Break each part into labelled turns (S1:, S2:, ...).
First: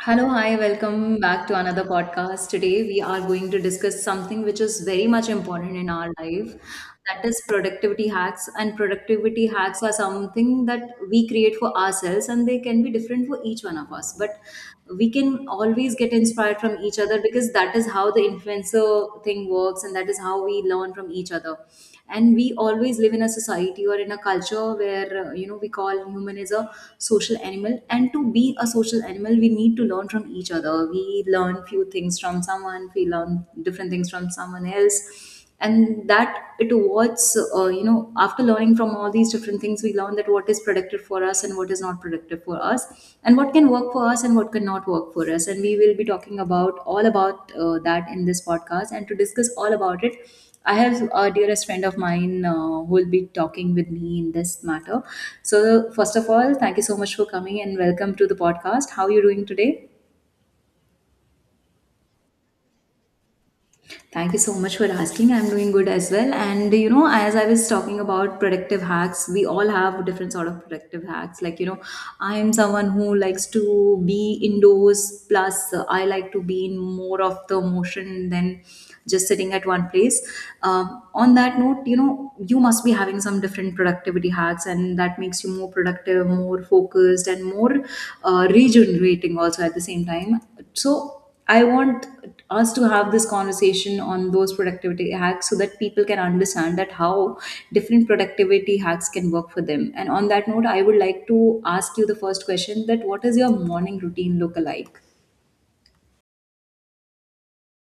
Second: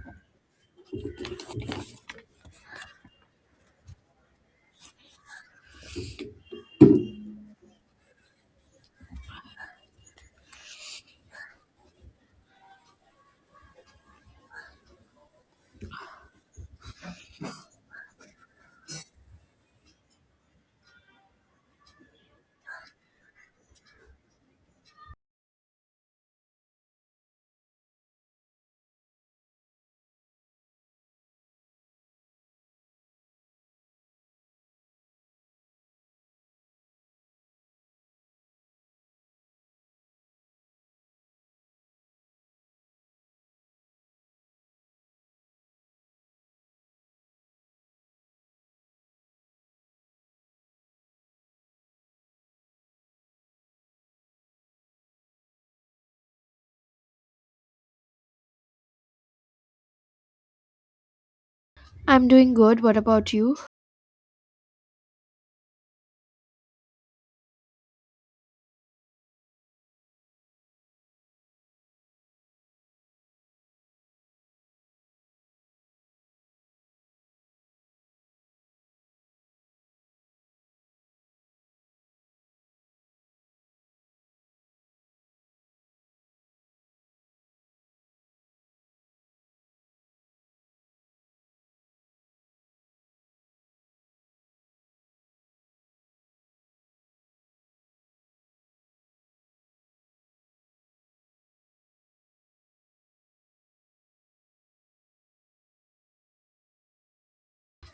S1: Hello, hi, welcome back to another podcast. Today, we are going to discuss something which is very much important in our life, that is productivity hacks. And productivity hacks are something that we create for ourselves, and they can be different for each one of us. But we can always get inspired from each other because that is how the influencer thing works, and that is how we learn from each other, and we always live in a society or in a culture where we call human is a social animal, and to be a social animal we need to learn from each other. We learn few things from someone, we learn different things from someone else, and that it was you know, after learning from all these different things, we learn that what is productive for us and what is not productive for us, and what can work for us and what cannot work for us. And we will be talking about all about that in this podcast, and to discuss all about it, I have a dearest friend of mine who will be talking with me in this matter. So, first of all, thank you so much for coming and welcome to the podcast. How are you doing today?
S2: I'm doing good. What about you?
S1: Thank you so much for asking. I'm doing good as well. And you know, as I was talking about productive hacks, we all have different sort of productive hacks. Like you know, I am someone who likes to be indoors. Plus, I like to be in more of the motion than just sitting at one place. On that note, you know, you must be having some different productivity hacks, and that makes you more productive, more focused, and more regenerating also at the same time. So I want us to have this conversation on those productivity hacks so that people can understand that how different productivity hacks can work for them. And on that note, I would like to ask you the first question, that what is your morning routine look like?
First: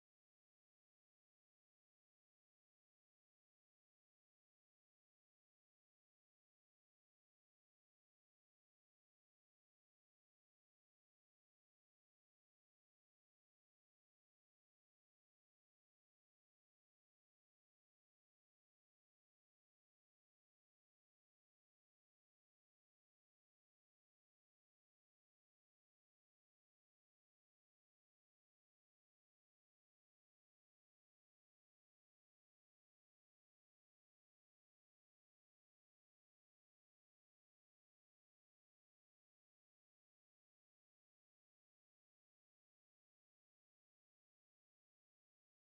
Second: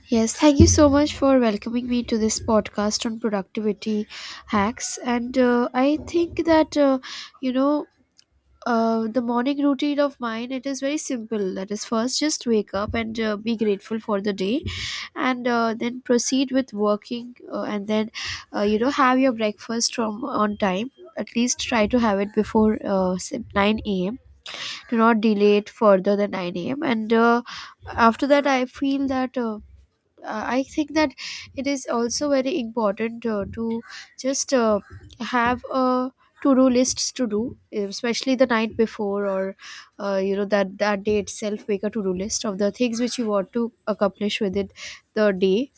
S2: Yes, thank you so much for welcoming me to this podcast on productivity hacks. And I think that, you know, the morning routine of mine, it is very simple, that is, first just wake up and be grateful for the day, and then proceed with working, and then, have your breakfast from on time, at least try to have it before, say, 9 a.m. Do not delay it further than 9 a.m. And after that, I feel that, I think that it is also very important, to just, have a to-do lists to do, especially the night before, or that day itself, make a to-do list of the things which you want to accomplish within the day,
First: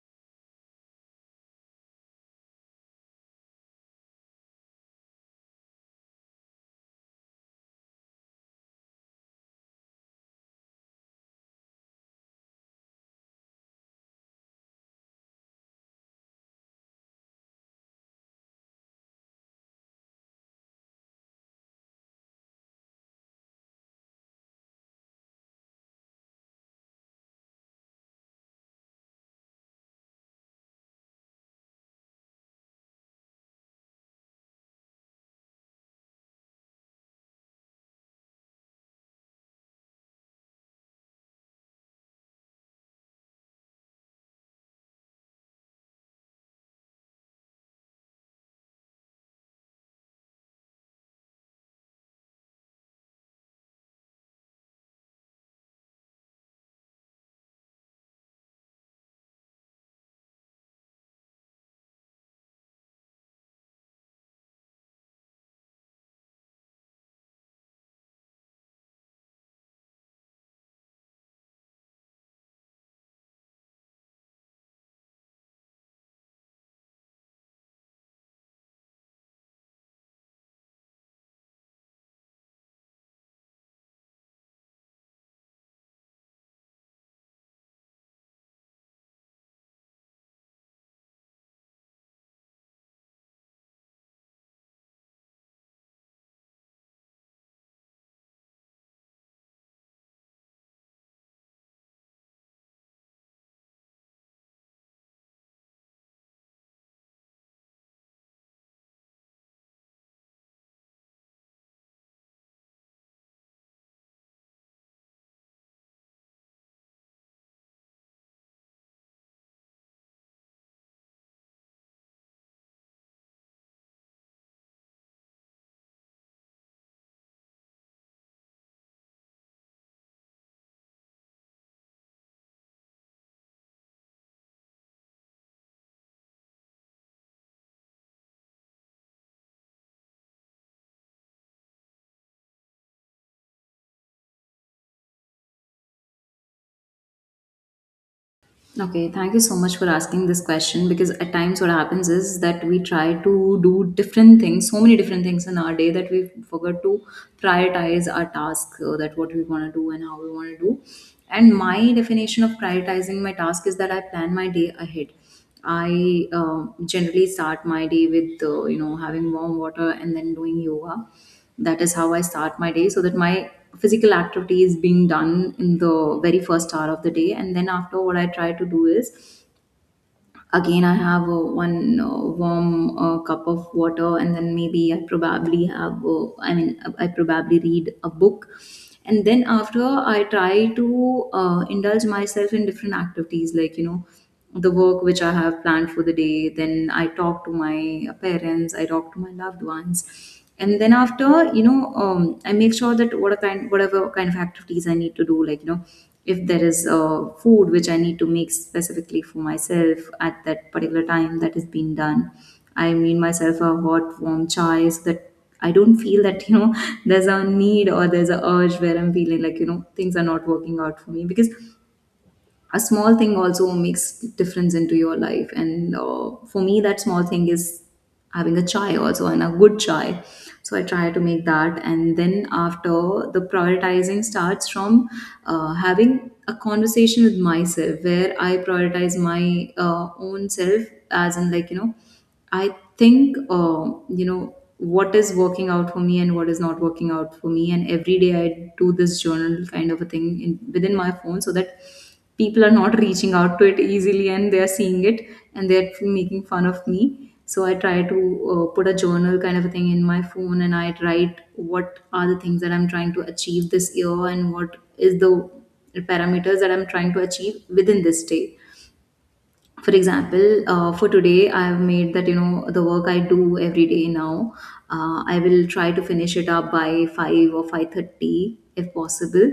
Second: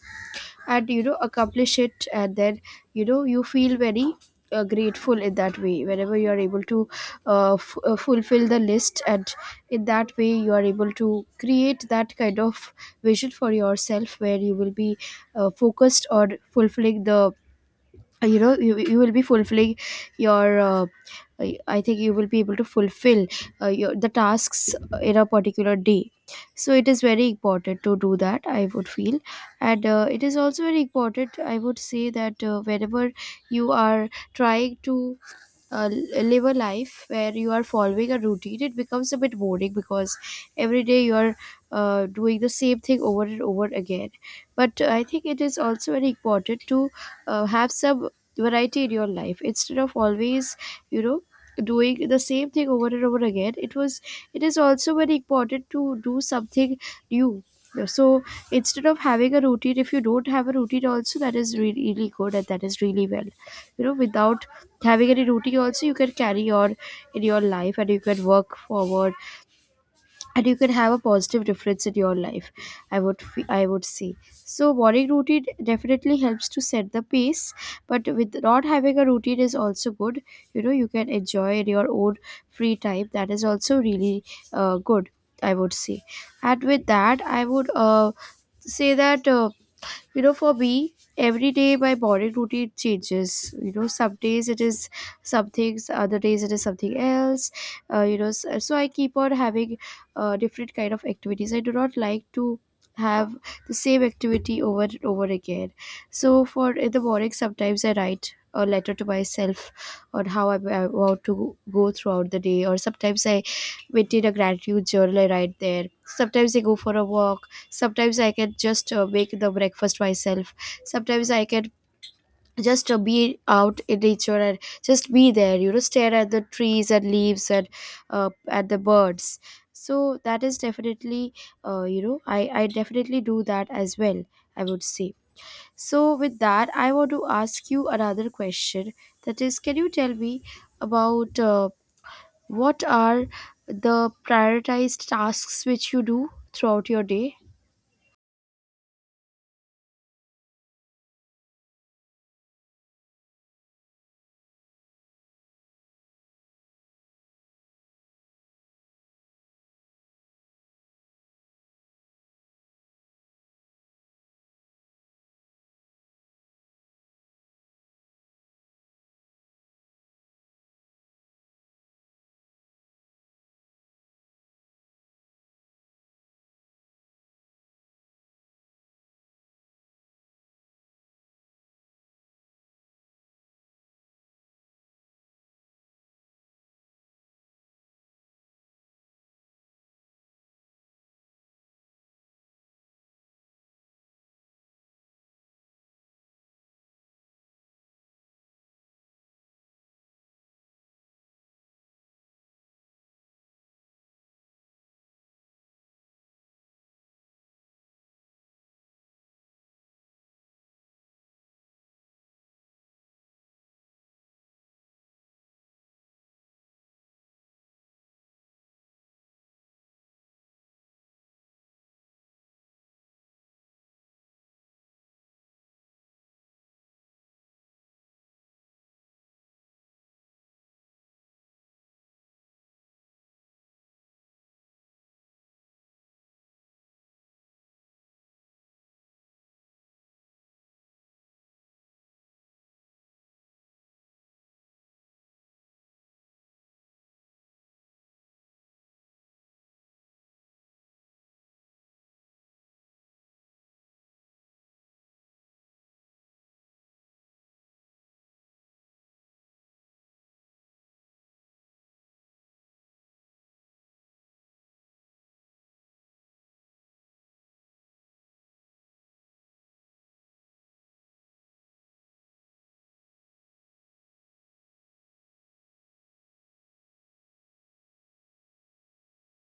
S2: and accomplish it, and then you feel very, grateful in that way, whenever you are able to, fulfill the list, and in that way you are able to create that kind of vision for yourself, where you will be focused on fulfilling the, you will be fulfilling your, i I think you will be able to fulfill, your the tasks, in a particular day. So it is very important to do that, I would feel. And it is also very important, I would say, that whenever you are trying to, uh, live a life where you are following a routine, it becomes a bit boring, because every day you are, doing the same thing over and over again. But I think it is also very important to, have some variety in your life, instead of always, you know doing the same thing over and over again. It is also very important to do something new. So instead of having a routine, if you don't have a routine also, that is really, really good, and that is really well. Without having any routine also, you can carry on in your life, and you can work forward, and you can have a positive difference in your life, I would say. So morning routine definitely helps to set the pace, but with not having a routine is also good. You can enjoy in your own free time, that is also really, good, I would say. And with that, I would, say that, for me, every day my morning routine changes. Some days it is some things, other days it is something else. So I keep on having different kind of activities, I do not like to have the same activity over and over again. So for in the morning, sometimes I write a letter to myself on how I want to go throughout the day, or sometimes I maintain a gratitude journal. I write there. Sometimes I go for a walk, sometimes I can just make the breakfast myself, sometimes I can just be out in nature and just be there, stare at the trees and leaves and, uh, at the birds. So that is definitely, I definitely do that as well, I would say. So with that, I want to ask you another question, that is, can you tell me about, what are the prioritized tasks which you do throughout your day?
S1: Okay, thank you so much for asking this question, because at times what happens is that we try to do different things, so many different things in our day that we forget to prioritize our task, that what we want to do and how we want to do. And my definition of prioritizing my task is that I plan my day ahead. I generally start my day with you know, having warm water and then doing yoga. That is how I start my day, so that my physical activity is being done in the very first hour of the day. And then after, what I try to do is, again I have one warm cup of water, and then maybe I probably have I probably read a book. And then after, I try to indulge myself in different activities, like you know, the work which I have planned for the day. Then I talk to my parents, I talk to my loved ones, and then after, you know, I make sure that what kind, whatever kind of activities I need to do, like you know, if there is food which I need to make specifically for myself at that particular time, that is being done. I mean myself a hot warm chai, so that I don't feel that, you know, there's a need or there's a urge where I'm feeling like, you know, things are not working out for me, because a small thing also makes difference into your life. And for me, that small thing is having a chai also, and a good chai. So I try to make that. And then after, the prioritizing starts from having a conversation with myself, where I prioritize my own self, as in like, you know, I think, you know, what is working out for me and what is not working out for me. And every day I do this journal kind of a thing in, within my phone, so that people are not reaching out to it easily and they are seeing it and they're making fun of me. So I try to put a journal kind of a thing in my phone, and I write what are the things that I'm trying to achieve this year, and what is the parameters that I'm trying to achieve within this day. For example, for today, I have made that, you know, the work I do every day now, I will try to finish it up by 5 or 5:30 if possible.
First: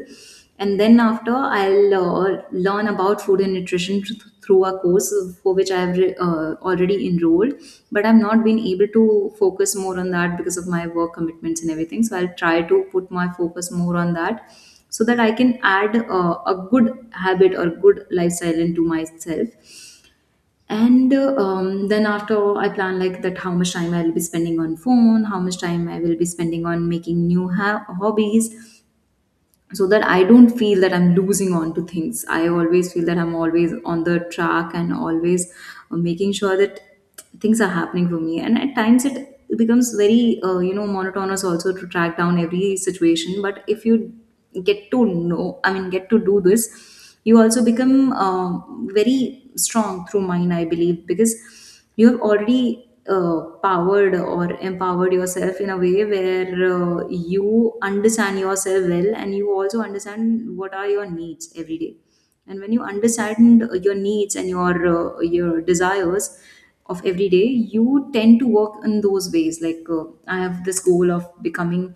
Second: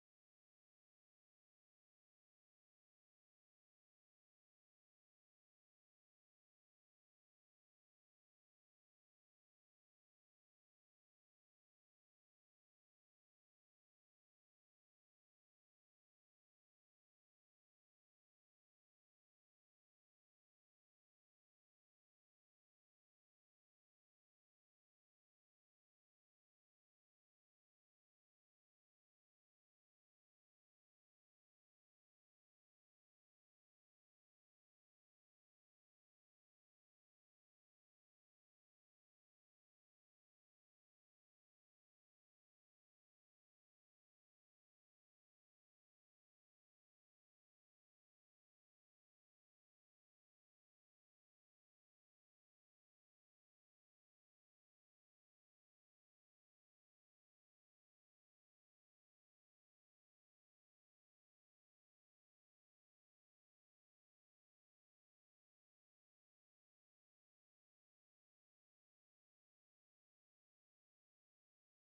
S1: And then after, I'll learn about food and nutrition through a course, for which I have already enrolled, but I've not been able to focus more on that because of my work commitments and everything. So I'll try to put my focus more on that, so that I can add a good habit or good lifestyle into myself. And then after, I plan like that how much time I will be spending on phone, how much time I will be spending on making new hobbies, so that I don't feel that I'm losing on to things. I always feel that I'm always on the track and always making sure that things are happening for me. And at times it becomes very, you know, monotonous also to track down every situation. But if you get to know, I mean, get to do this, you also become very strong through mind, I believe, because you have already powered or empowered yourself in a way where you understand yourself well, and you also understand what are your needs every day. And when you understand your needs and your desires of every day, you tend to work in those ways. Like I have this goal of becoming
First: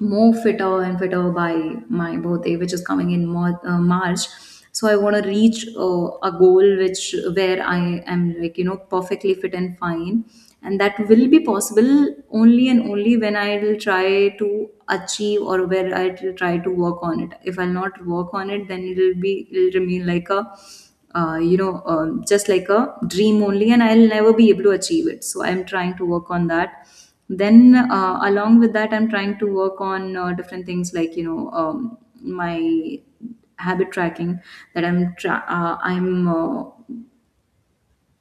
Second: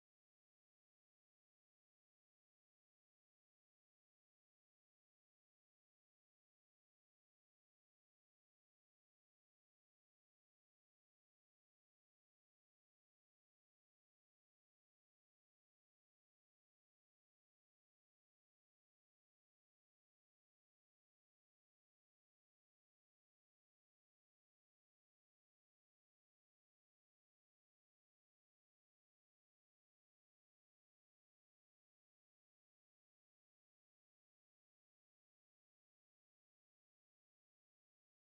S1: more fitter and fitter by my birthday, which is coming in March. So I want to reach a goal which, where I am, like you know, perfectly fit and fine, and that will be possible only and only when I will try to achieve, or where I will try to work on it. If I'll not work on it, then it'll be, it'll remain like a just like a dream only, and I'll never be able to achieve it. So I'm trying to work on that. Then, along with that, I'm trying to work on different things, like you know, my habit tracking. That I'm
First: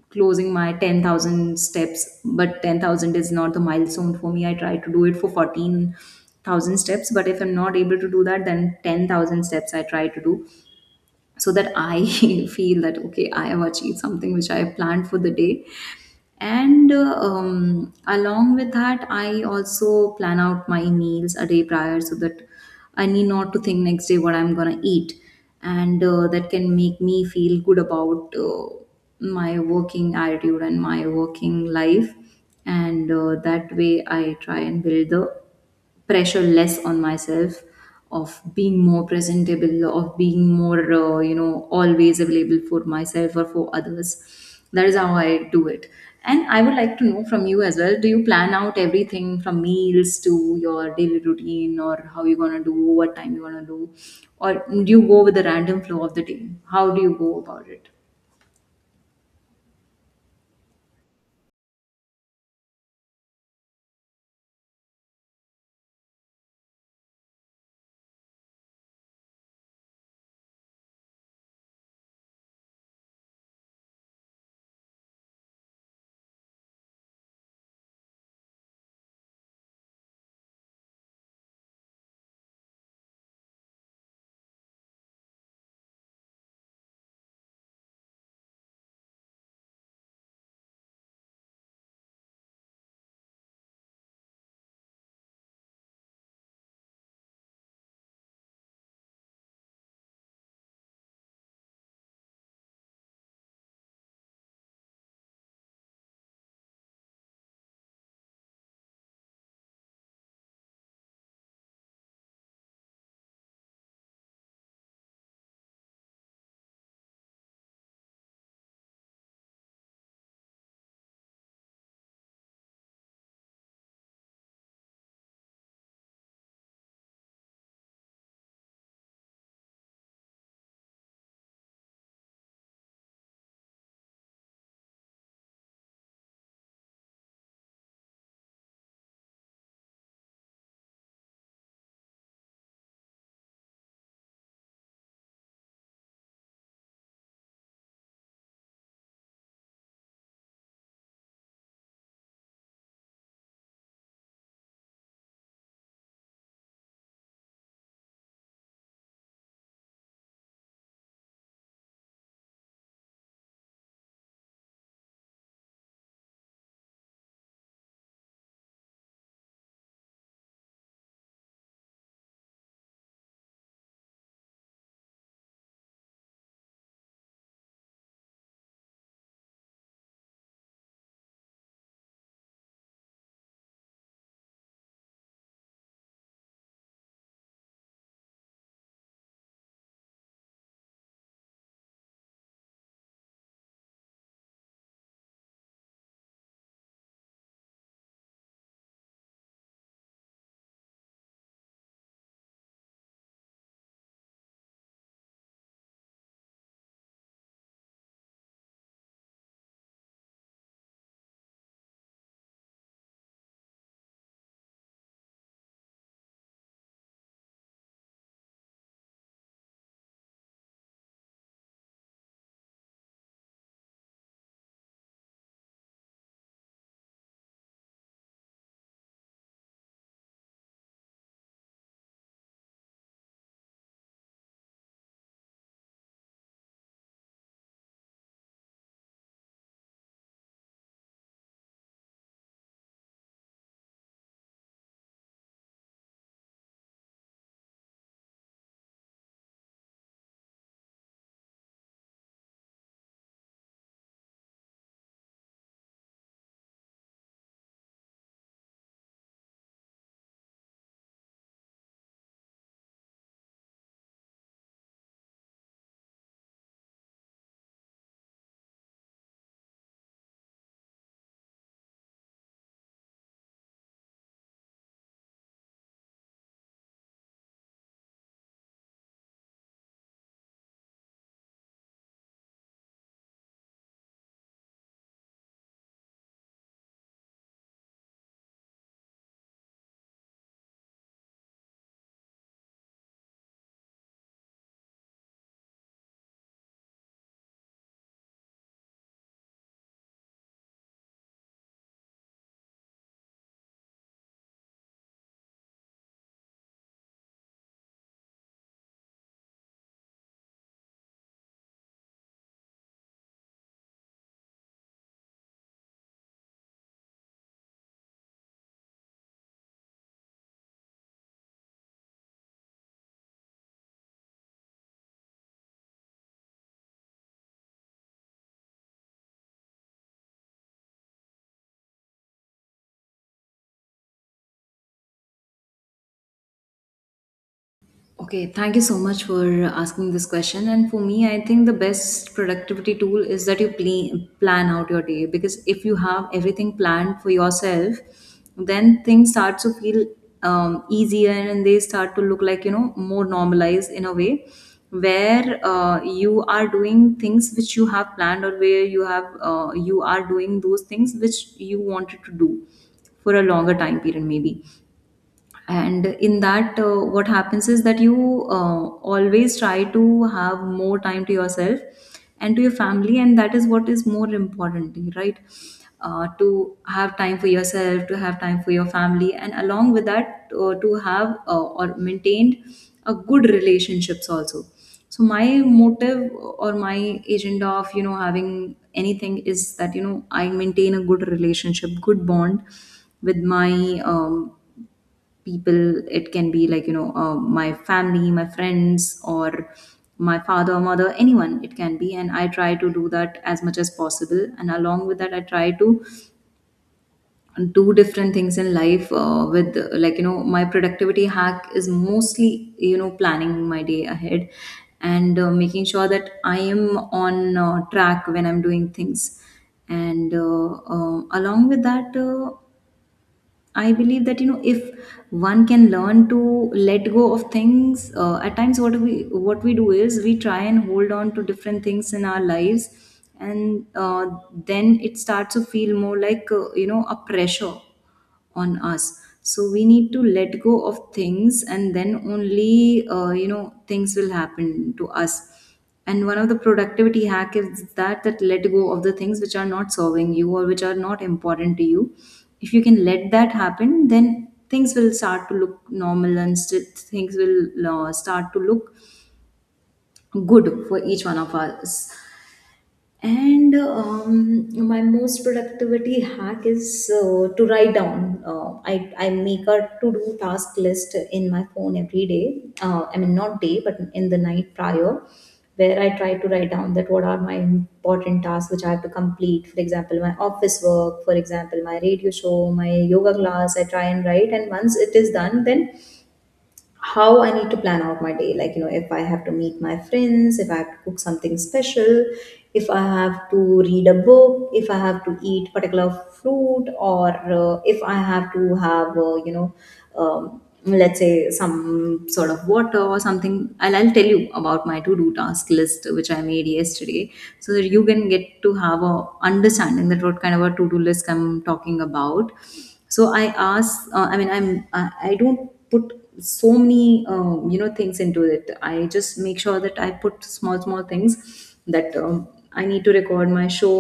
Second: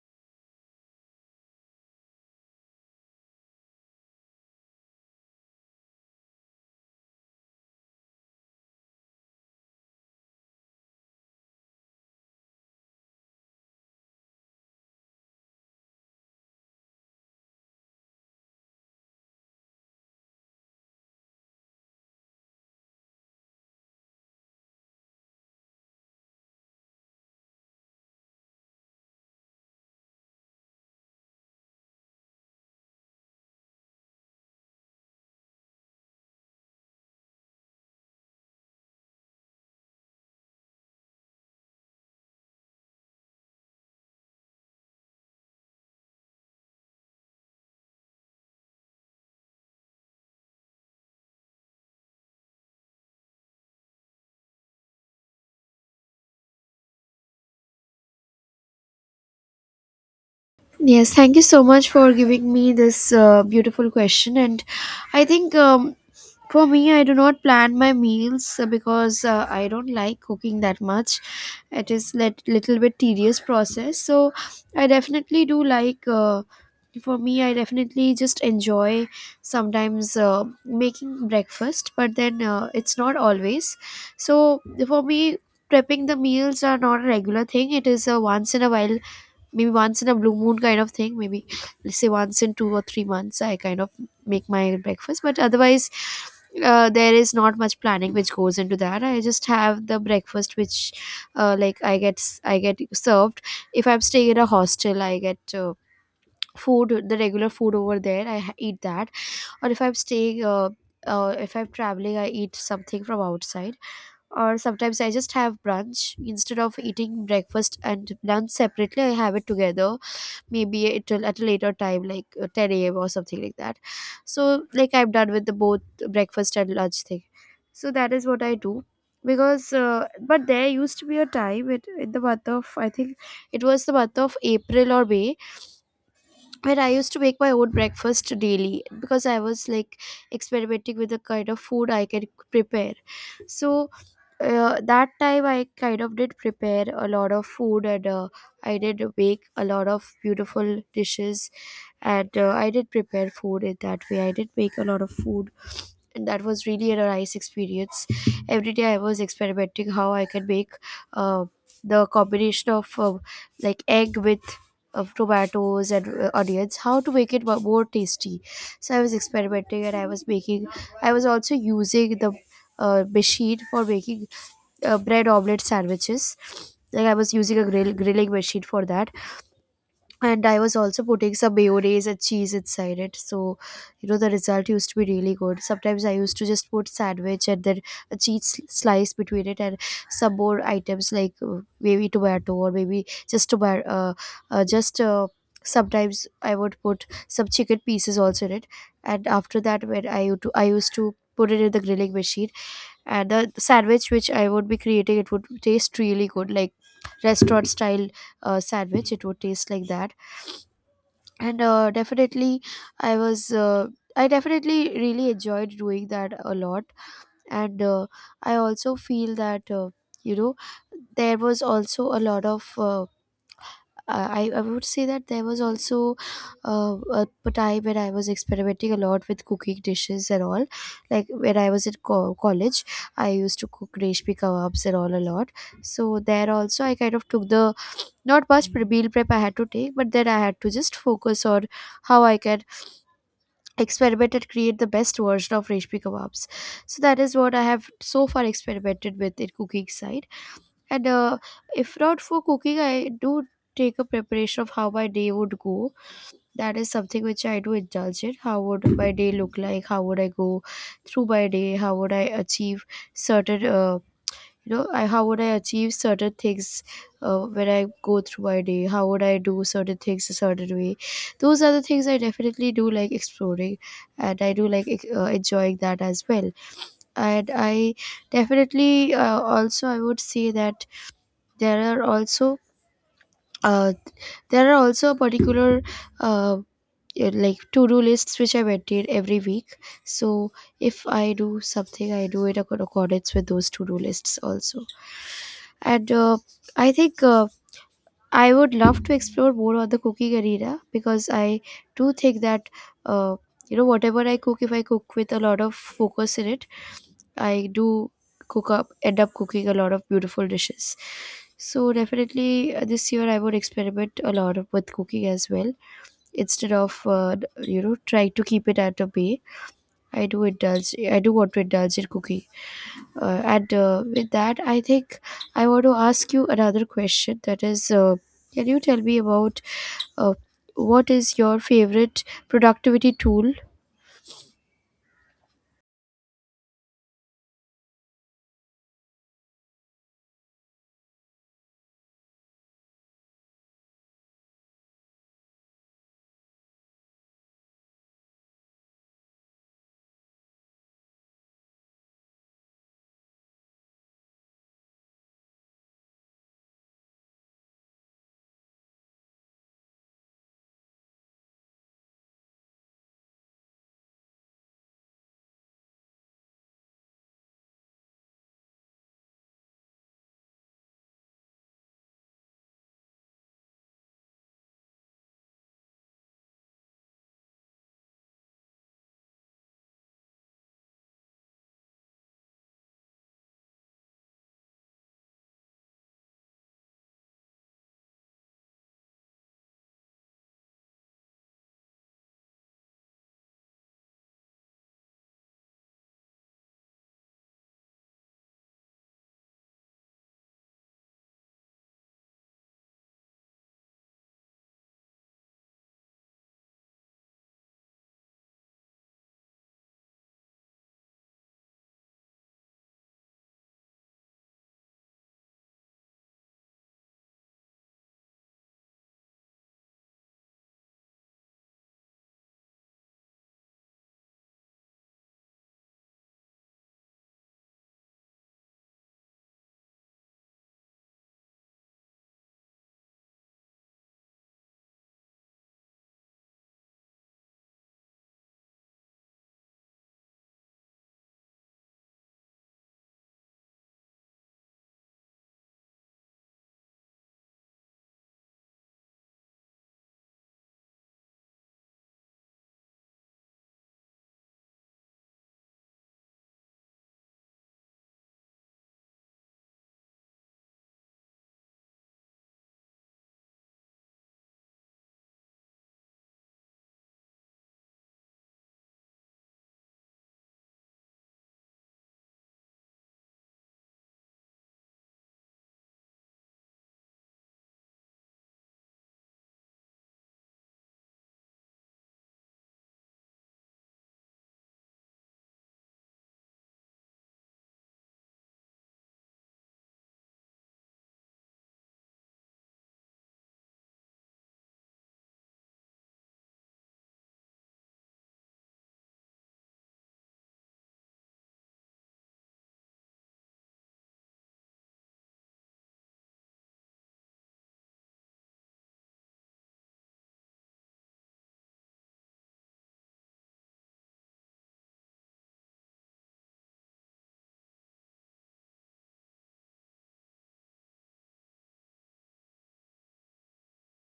S1: closing my 10,000 steps, but 10,000 is not the milestone for me. I try to do it for 14,000 steps, but if I'm not able to do that, then 10,000 steps I try to do, so that I feel that, okay, I have achieved something which I planned for the day. And along with that, I also plan out my meals a day prior, so that I need not to think next day what I'm gonna eat. And that can make me feel good about my working attitude and my working life. And that way, I try and build the pressure less on myself, of being more presentable, of being more, you know, always available for myself or for others. That is how I do it. And I would like to know from you as well, do you plan out everything, from meals to your daily routine, or how you're going to do, what time you're going to do, or do you go with the random flow of the day? How do you go about it?
S2: Yes, thank you so much for giving me this beautiful question. And I think, for me, I do not plan my meals, because I don't like cooking that much. It is let little bit tedious process. So I definitely do like. For me, I definitely just enjoy sometimes making breakfast, but then it's not always. So for me, prepping the meals are not a regular thing. It is a once in a while, maybe once in a blue moon kind of thing, maybe let's say once in 2 or 3 months I kind of make my breakfast, but otherwise there is not much planning which goes into that. I just have the breakfast which, like I get served, if I'm staying at a hostel, I get food, the regular food over there, I eat that, or if I'm staying, if I'm traveling, I eat something from outside, or sometimes I just have brunch. Instead of eating breakfast and lunch separately, I have it together, maybe it will at a later time, like 10 a.m. or something like that, so like I'm done with the both breakfast and lunch thing. So that is what I do, because but there used to be a time, in the month of, I think it was the month of April or May, where I used to make my own breakfast daily, because I was like experimenting with the kind of food I can prepare. So that time I kind of did prepare a lot of food, and I did make a lot of beautiful dishes, and I did prepare food in that way. I did make a lot of food, and that was really a nice experience. Every day I was experimenting how I can make, uh, the combination of, like egg with of tomatoes and, onions, how to make it more tasty. So I was experimenting, and I was making, I was also using the machine for making bread omelette sandwiches, like I was using a grilling machine for that. And I was also putting some mayonnaise and cheese inside it. So, the result used to be really good. Sometimes I used to just put sandwich and then a cheese slice between it, and some more items like, maybe tomato, or maybe just tomato. Just sometimes I would put some chicken pieces also in it. And after that, when I used to put it in the grilling machine, and the sandwich which I would be creating, it would taste really good, like restaurant style, sandwich, it would taste like that. And definitely, i was uh, I definitely really enjoyed doing that a lot. And I also feel that, you know there was also a lot of, I would say that there was also, a time when I was experimenting a lot with cooking dishes and all. Like when I was in college, I used to cook reshmi kebabs and all a lot. So there also, I kind of took the, not much meal prep I had to take, but then I had to just focus on how I can experimented create the best version of reshmi kebabs. So that is what I have so far experimented with in cooking side. And if not for cooking, I do take a preparation of how my day would go. That is something which I do indulge in, how would my day look like, how would I go through my day, how would I achieve certain, how would I achieve certain things, when I go through my day, how would I do certain things a certain way. Those are the things I definitely do like exploring, and I do like enjoying that as well. And I definitely, also, I would say that, there are also uh, there are also particular, uh, yeah, like to-do lists which I maintain every week. So if I do something, I do it in accordance with those to-do lists also. And I think I would love to explore more on the cooking arena, because I do think that, uh, whatever I cook, if I cook with a lot of focus in it, I do cook up end up cooking a lot of beautiful dishes. So definitely this year I would experiment a lot with cooking as well, instead of, trying to keep it at a bay. I do indulge, I do want to indulge in cooking, and with that I think I want to ask you another question, that is, can you tell me about, uh, what is your favorite productivity tool?
S1: Okay, thank you so much for asking this question. And for me, I think the best productivity tool is that you plan out your day, because if you have everything planned for yourself, then things start to feel easier, and they start to look, like, more normalized, in a way where you are doing things which you have planned, or where you have you are doing those things which you wanted to do for a longer time period maybe. And in that, what happens is that you, always try to have more time to yourself and to your family, and that is what is more important, right? To have time for yourself, to have time for your family, and along with that, to have, or maintained a good relationships also. So my motive or my agenda of, you know, having anything is that, you know, I maintain a good relationship, good bond with my, people. It can be like, you know, my family, my friends, or my father, mother, anyone it can be, and I try to do that as much as possible. And along with that, I try to do different things in life, with, like, you know, my productivity hack is mostly, you know, planning my day ahead, and making sure that I am on track when I'm doing things. And along with that, I believe that, you know, if one can learn to let go of things, at times, what we do is, we try and hold on to different things in our lives. And then it starts to feel more like, you know, a pressure on us. So we need to let go of things, and then only, you know, things will happen to us. And one of the productivity hack is that let go of the things which are not serving you or which are not important to you. If you can let that happen, then things will start to look normal, and things will start to look good for each one of us. And my most productivity hack is, to write down. I make a to do task list in my phone every day. I mean, not day, but in the night prior, where I try to write down that what are my important tasks which I have to complete. For example, my office work, for example, my radio show, my yoga class. I try and write. And once it is done, then how I need to plan out my day. Like, if I have to meet my friends, if I have to cook something special, if I have to read a book, if I have to eat particular fruit, or if I have to have, you know, let's say some sort of water or something. I'll tell you about my to-do task list, which I made yesterday, so that you can get to have a understanding that what kind of a to-do list I'm talking about. So I ask, I mean, I don't put so many, you know, things into it. I just make sure that I put small small things, that I need to record my show,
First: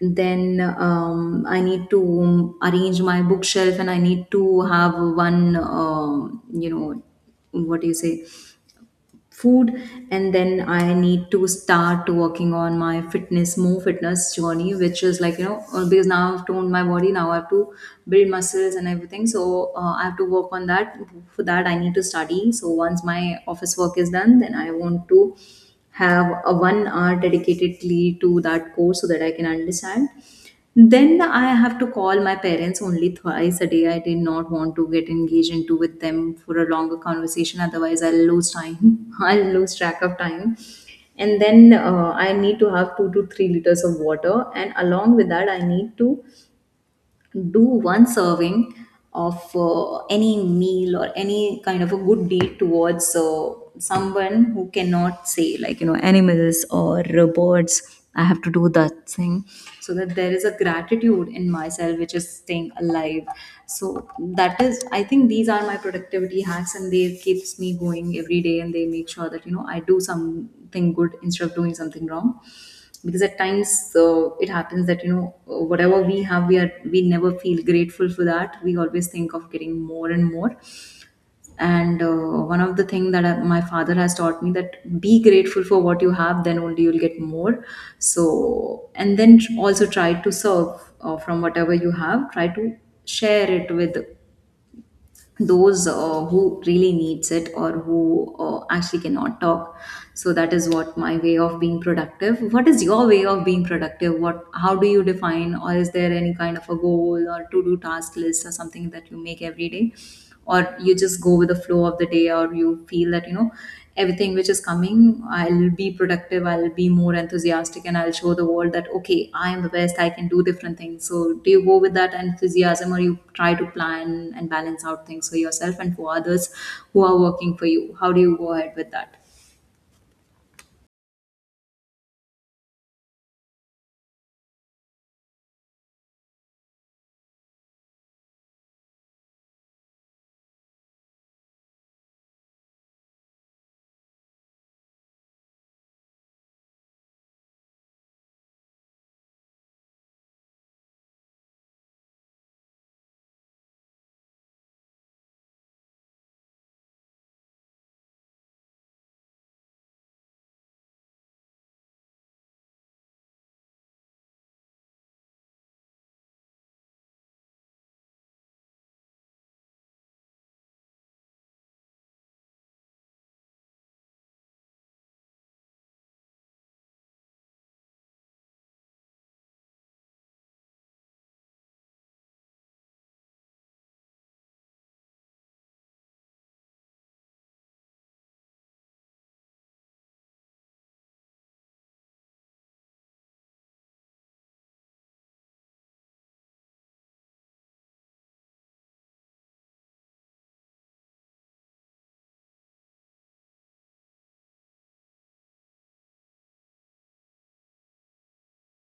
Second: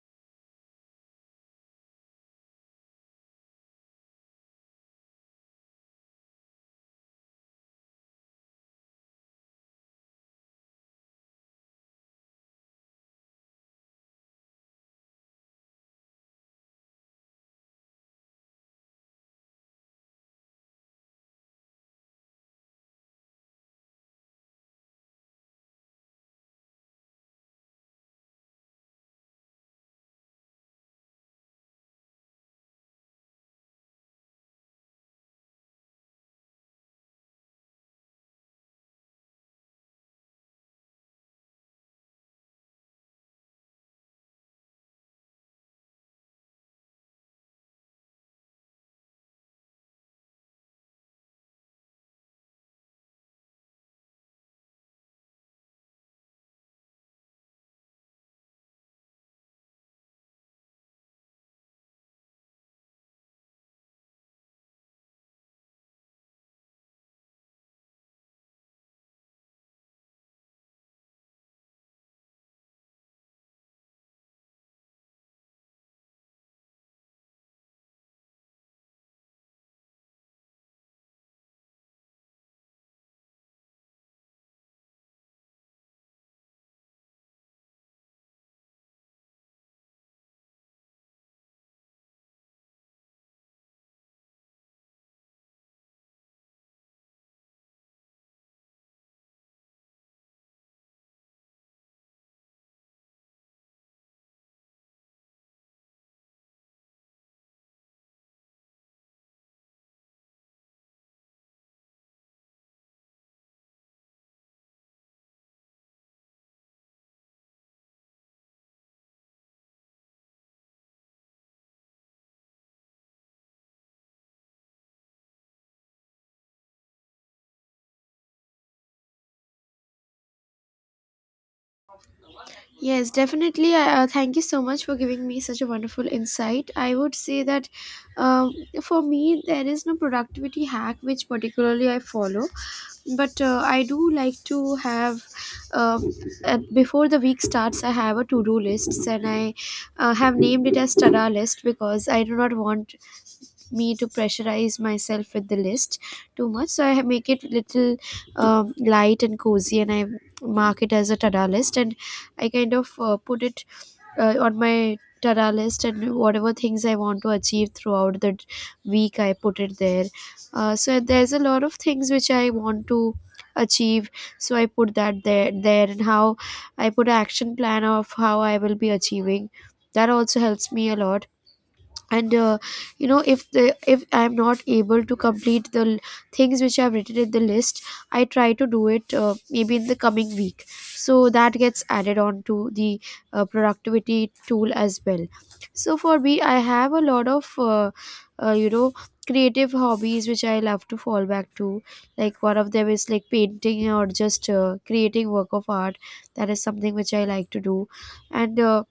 S1: then I need to arrange my bookshelf, and I need to have one, you know, what do you say, food. And then I need to start working on my fitness, more fitness journey, which is like, you know, because now I've toned my body, now I have to build muscles and everything, so I have to work on that. For that, I need to study. So once my office work is done, then I want to have a 1 hour dedicatedly to that course, so that I can understand. Then I have to call my parents only twice a day. I did not want to get engaged into with them for a longer conversation, otherwise I'll lose time. I'll lose track of time. And then I need to have 2 to 3 liters of water. And along with that, I need to do one serving of, any meal or any kind of a good deed towards, someone who cannot say, like, you know, animals or, birds. I have to do that thing, so that there is a gratitude in myself, which is staying alive. So that is, I think, these are my productivity hacks, and they keeps me going every day, and they make sure that, you know, I do something good instead of doing something wrong. Because at times, it happens that, you know, whatever we have, we never feel grateful for that. We always think of getting more and more. And one of the thing that, my father has taught me, that be grateful for what you have, then only you'll get more. So and then also try to serve, from whatever you have, try to share it with those, who really needs it, or who, actually cannot talk. So that is what, my way of being productive. What is your way of being productive? What, how do you define? Or is there any kind of a goal or to do task list or something that you make every day? Or you just go with the flow of the day, or you feel that, you know, everything which is coming, I'll be productive, I'll be more enthusiastic, and I'll show the world that, okay, I am the best, I can do different things. So do you go with that enthusiasm, or you try to plan and balance out things for yourself and for others who are working for you? How do you go ahead with that?
S2: Yes, definitely. Thank you so much for giving me such a wonderful insight. I would say that um, for me, there is no productivity hack which particularly I follow, but I do like to have um, before the week starts, I have a to do list and I have named it as Tada list because I do not want me to pressurize myself with the list too much, so I make it little light and cozy, and I mark it as a tada list and I kind of put it on my tada list, and whatever things I want to achieve throughout the week I put it there. So there's a lot of things which I want to achieve, so I put that there, and how I put an action plan of how I will be achieving that also helps me a lot. And if the if I'm not able to complete the things which I've written in the list, I try to do it maybe in the coming week, so that gets added on to the productivity tool as well. So for me, I have a lot of uh, you know creative hobbies which I love to fall back to, like one of them is like painting or just creating work of art. That is something which I like to do. And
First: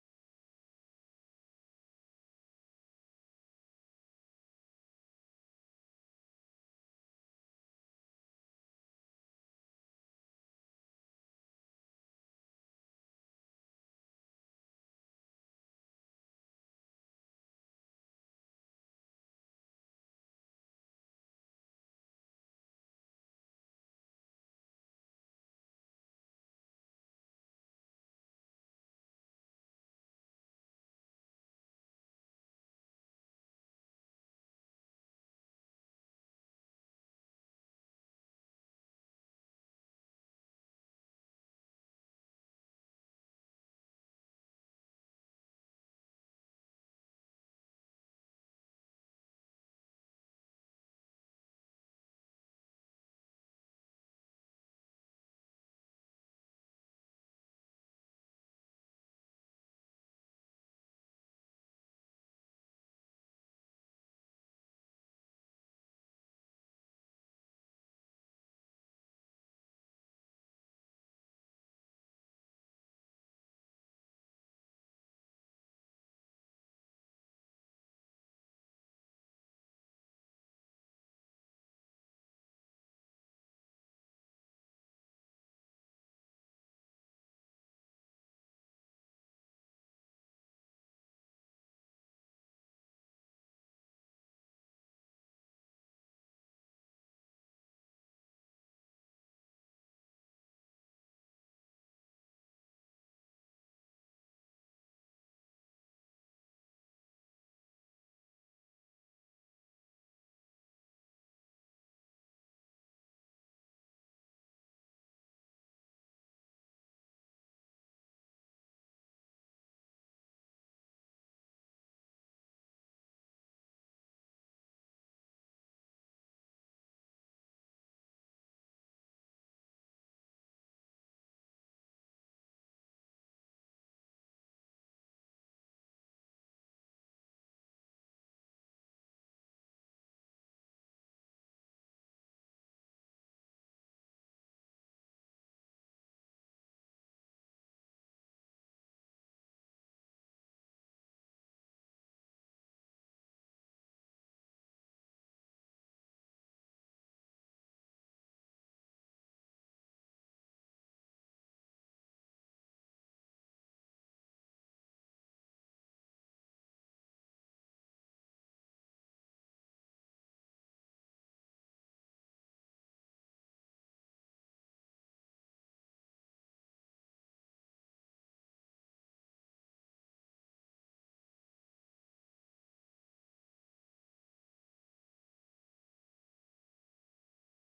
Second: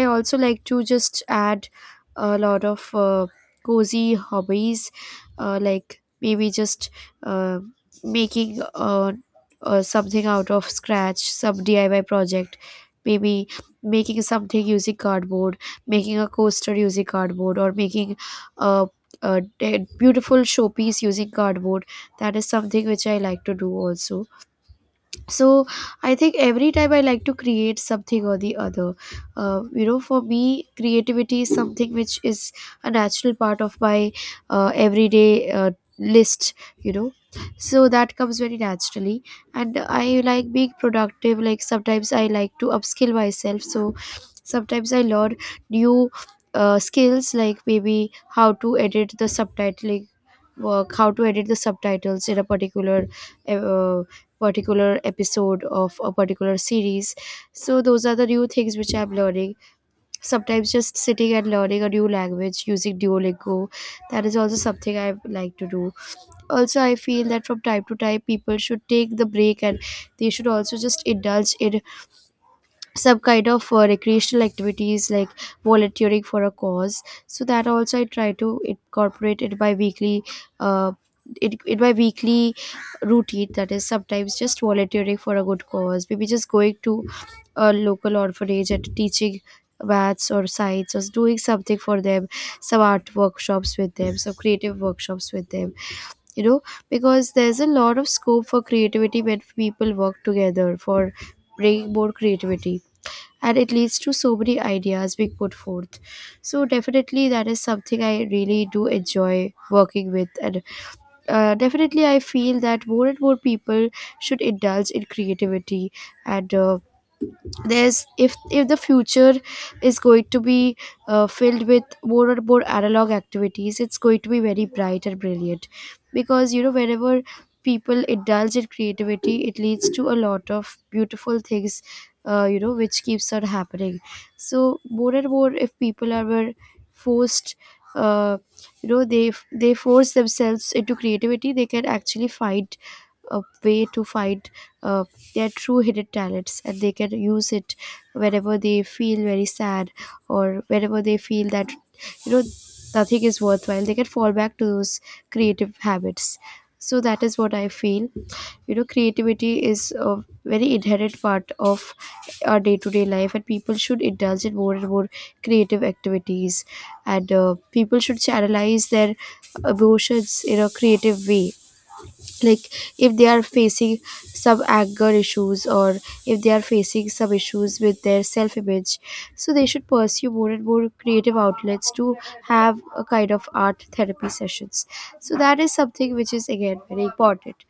S2: I also like to just add a lot of cozy hobbies, like maybe just uh, making something out of scratch, some diy project, maybe making something using cardboard, making a coaster using cardboard, or making a, a beautiful showpiece using cardboard. That is something which I like to do also. So I think every time I like to create something or the other. For me, creativity is something which is a natural part of my everyday list, you know, so that comes very naturally. And I like being productive. Like sometimes I like to upskill myself, so sometimes I learn new skills, like maybe how to edit the subtitling work, how to edit the subtitles in a uh, particular episode of a particular series. So those are the new things which I'm learning. Sometimes just sitting and learning a new language using Duolingo, that is also something I like to do. Also I feel that from time to time people should take the break, and they should also just indulge in some kind of recreational activities, like volunteering for a cause. So that also I try to incorporate uh, in my weekly routine. That is sometimes just volunteering for a good cause, maybe just going to a local orphanage and teaching maths or science, or doing something for them, some art workshops with them, some creative workshops with them, you know, because there's a lot of scope for creativity when people work together for bringing more creativity, and it leads to so many ideas being put forth. So definitely that is something I really do enjoy working with. And definitely I feel that more and more people should indulge in creativity. And there's if the future is going to be filled with more and more analog activities, it's going to be very bright and brilliant, because you know, whenever people indulge in creativity, it leads to a lot of beautiful things, which keeps on happening. So more and more, if people are were forced, uh, they force themselves into creativity, they can actually find a way to find, uh, they are true hidden talents, and they can use it whenever they feel very sad, or whenever they feel that, you know, nothing is worthwhile, they can fall back to those creative habits. So that is what I feel. You know, creativity is a very inherent part of our day-to-day life, and people should indulge in more and more creative activities. And people should channelize their emotions in a creative way, like if they are facing some anger issues, or if they are facing some issues with their self image, so they should pursue more and more creative outlets to have a kind of art therapy sessions. So that is something which is again very important.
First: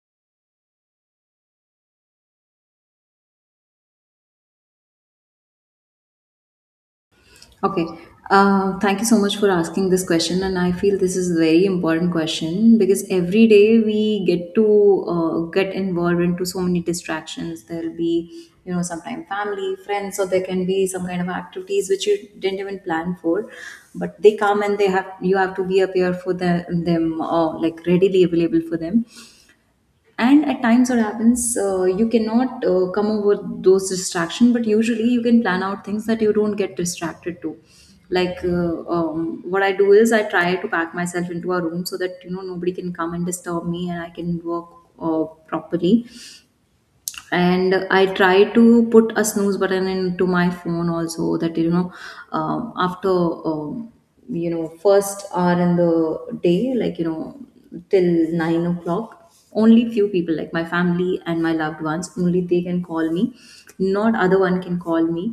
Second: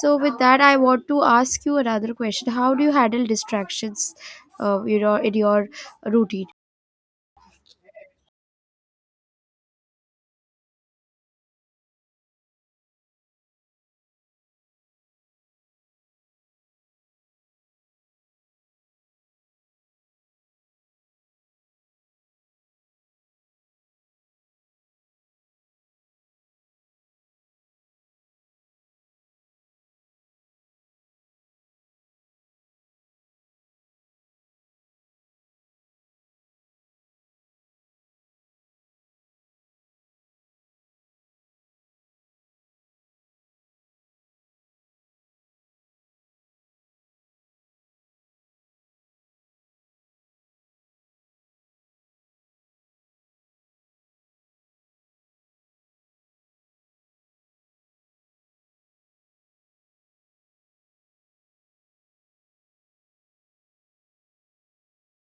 S2: So with that, I want to ask you another question: how do you handle distractions in your routine?
S1: Okay. Thank you so much for asking this question, and I feel this is a very important question, because every day we get to get involved into so many distractions. There'll be, you know, sometimes family, friends, or there can be some kind of activities which you didn't even plan for, but they come, and they have, you have to be, appear for them, or like readily available for them. And at times what happens, you cannot come over those distractions, but usually you can plan out things that you don't get distracted to. Like, what I do is, I try to pack myself into a room, so that, you know, nobody can come and disturb me, and I can work properly. And I try to put a snooze button into my phone also, that, you know, after, um, you know, first hour in the day, like, you know, till 9 o'clock, only few people, like my family and my loved ones, only they can call me, not other one can call me.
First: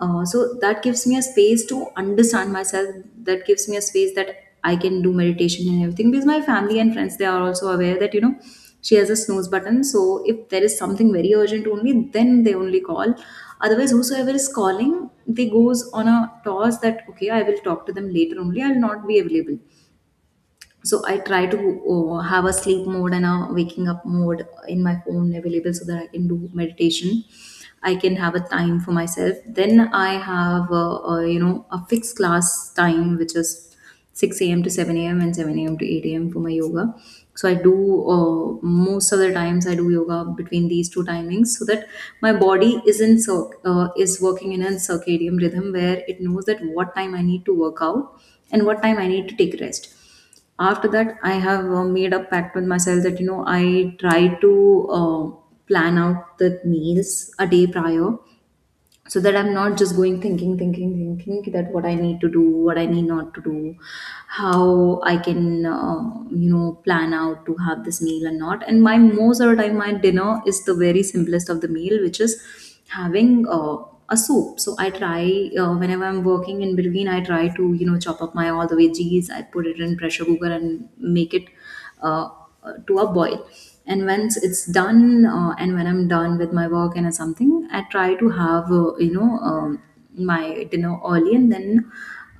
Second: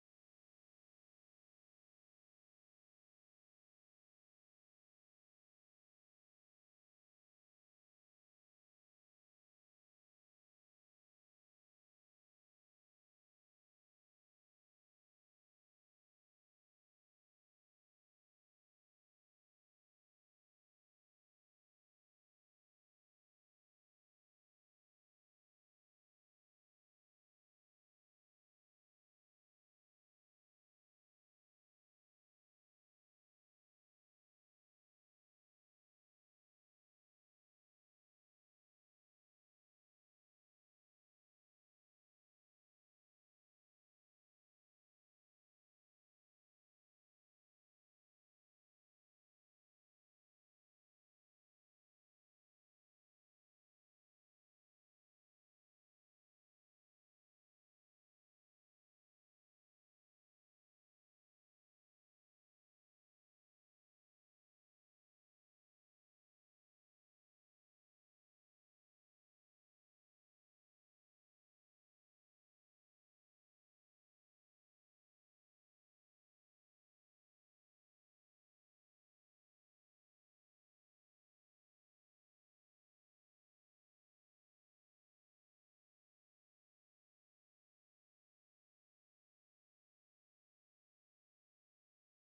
S1: So that gives me a space to understand myself. That gives me a space that I can do meditation and everything, because my family and friends, they are also aware that, you know, she has a snooze button. So if there is something very urgent only, then they only call. Otherwise, whosoever is calling, they goes on a toss that, okay, I will talk to them later only. I'll not be available. So I try to have a sleep mode and a waking up mode in my phone available, so that I can do meditation, I can have a time for myself. Then I have a, you know, a fixed class time, which is 6 a.m. to 7 a.m., and 7 a.m. to 8 a.m. for my yoga. So I do, most of the times I do yoga between these two timings, so that my body is working in a circadian rhythm, where it knows that what time I need to work out and what time I need to take rest. After that, I have made a pact with myself, that, you know, I try to plan out the meals a day prior, so that I'm not just going thinking that what I need to do, what I need not to do, how I can, you know, plan out to have this meal and not. And my most of the time, my dinner is the very simplest of the meal, which is having, a soup. So I try, whenever I'm working in between, I try to, you know, chop up my all the veggies, I put it in pressure cooker, and make it uh, to a boil. And once it's done, and when I'm done with my work and something, I try to have you know, my dinner early, and then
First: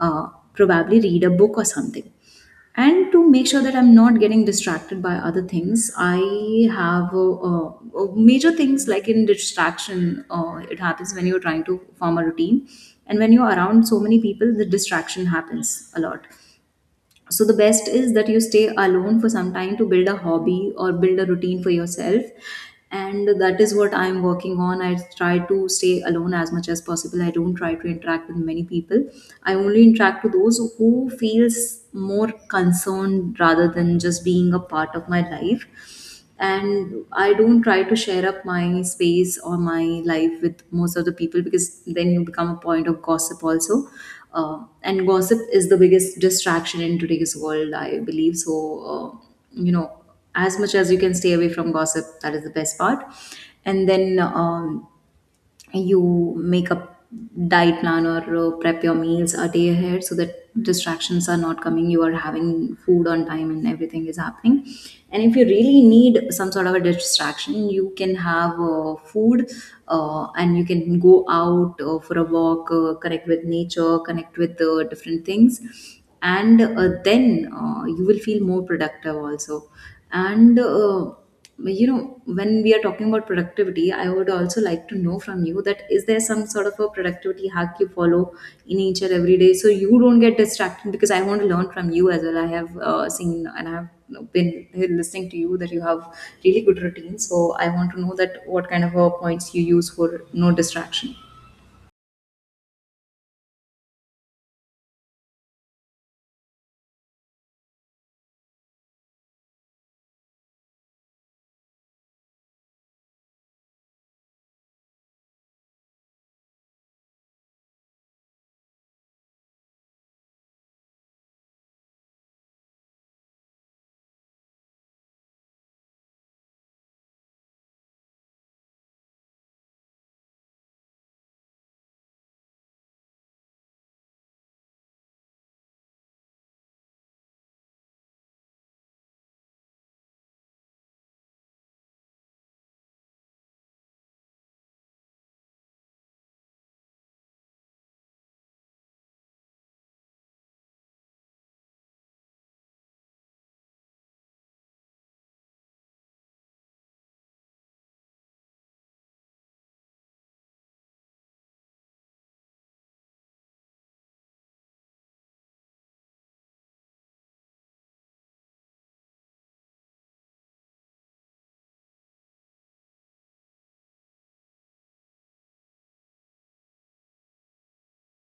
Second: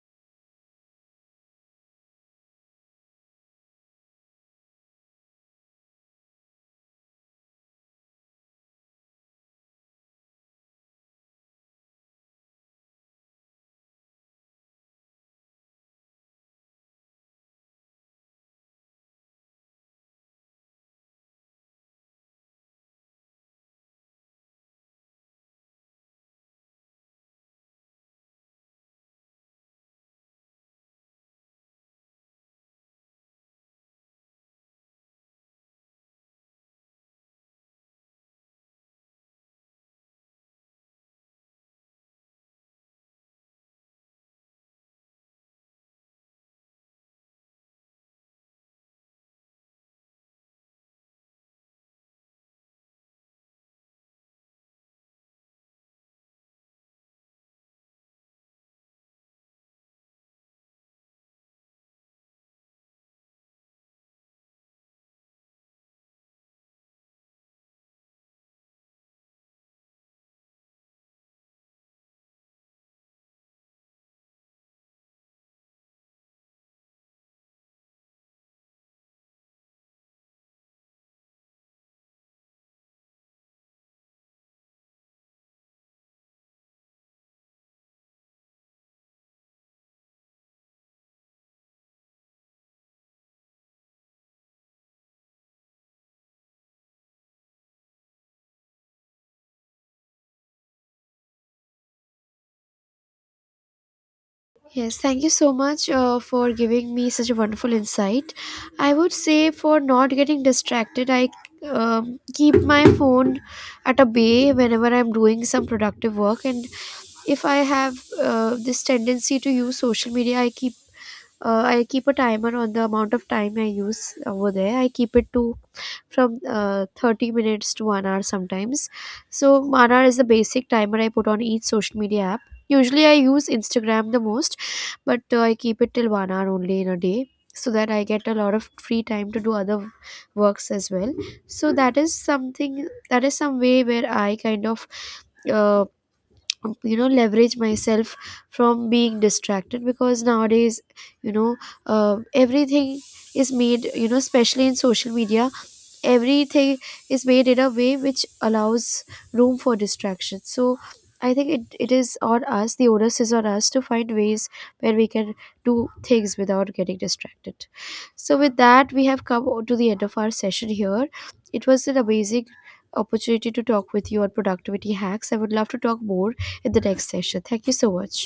S1: uh, probably read a book or something. And to make sure that I'm not getting distracted by other things, I have major things like in distraction. It happens when you're trying to form a routine, and when you're around so many people, the distraction happens a lot. So the best is that you stay alone for some time to build a hobby or build a routine for yourself. And that is what I'm working on. I try to stay alone as much as possible. I don't try to interact with many people, I only interact with those who feels more concerned rather than just being a part of my life. And I don't try to share up my space or my life with most of the people, because then you become a point of gossip also. And gossip is the biggest distraction in today's world, I believe. So uh, you know, as much as you can stay away from gossip, that is the best part. And then you make a diet plan or prep your meals a day ahead, so that distractions are not coming, you are having food on time, and everything is happening. And if you really need some sort of a distraction, you can have food, and you can go out for a walk, connect with nature, connect with different things, and then you will feel more productive also. And you know, when we are talking about productivity, I would also like to know from you, that is there some sort of a productivity hack you follow in each and every day, so you don't get distracted? Because I want to learn from you as well. I have seen, and I have, you know, been listening to you, that you have really good routine. So I want to know that what kind of points you use for no distraction.
S2: Yes, thank you so much for giving me such a wonderful insight. I would say for not getting distracted, I keep my phone at a bay whenever I'm doing some productive work. And if I have this tendency to use social media, I keep, I keep a timer on the amount of time I use over there. I keep it to from 30 minutes to 1 hour sometimes. So 1 hour is the basic timer I put on each social media app. Usually I use Instagram the most, but I keep it till 1 hour only in a day, so that I get a lot of free time to do other works as well. So that is something, that is some way where I kind of uh, leverage myself from being distracted, because nowadays, you know, everything is made, you know, especially in social media, everything is made in a way which allows room for distraction. So I think it is on us, the onus is on us to find ways where we can do things without getting distracted. So with that, we have come to the end of our session here. It was an amazing opportunity to talk with you on productivity hacks. I would love to talk more in the next session. Thank you so much.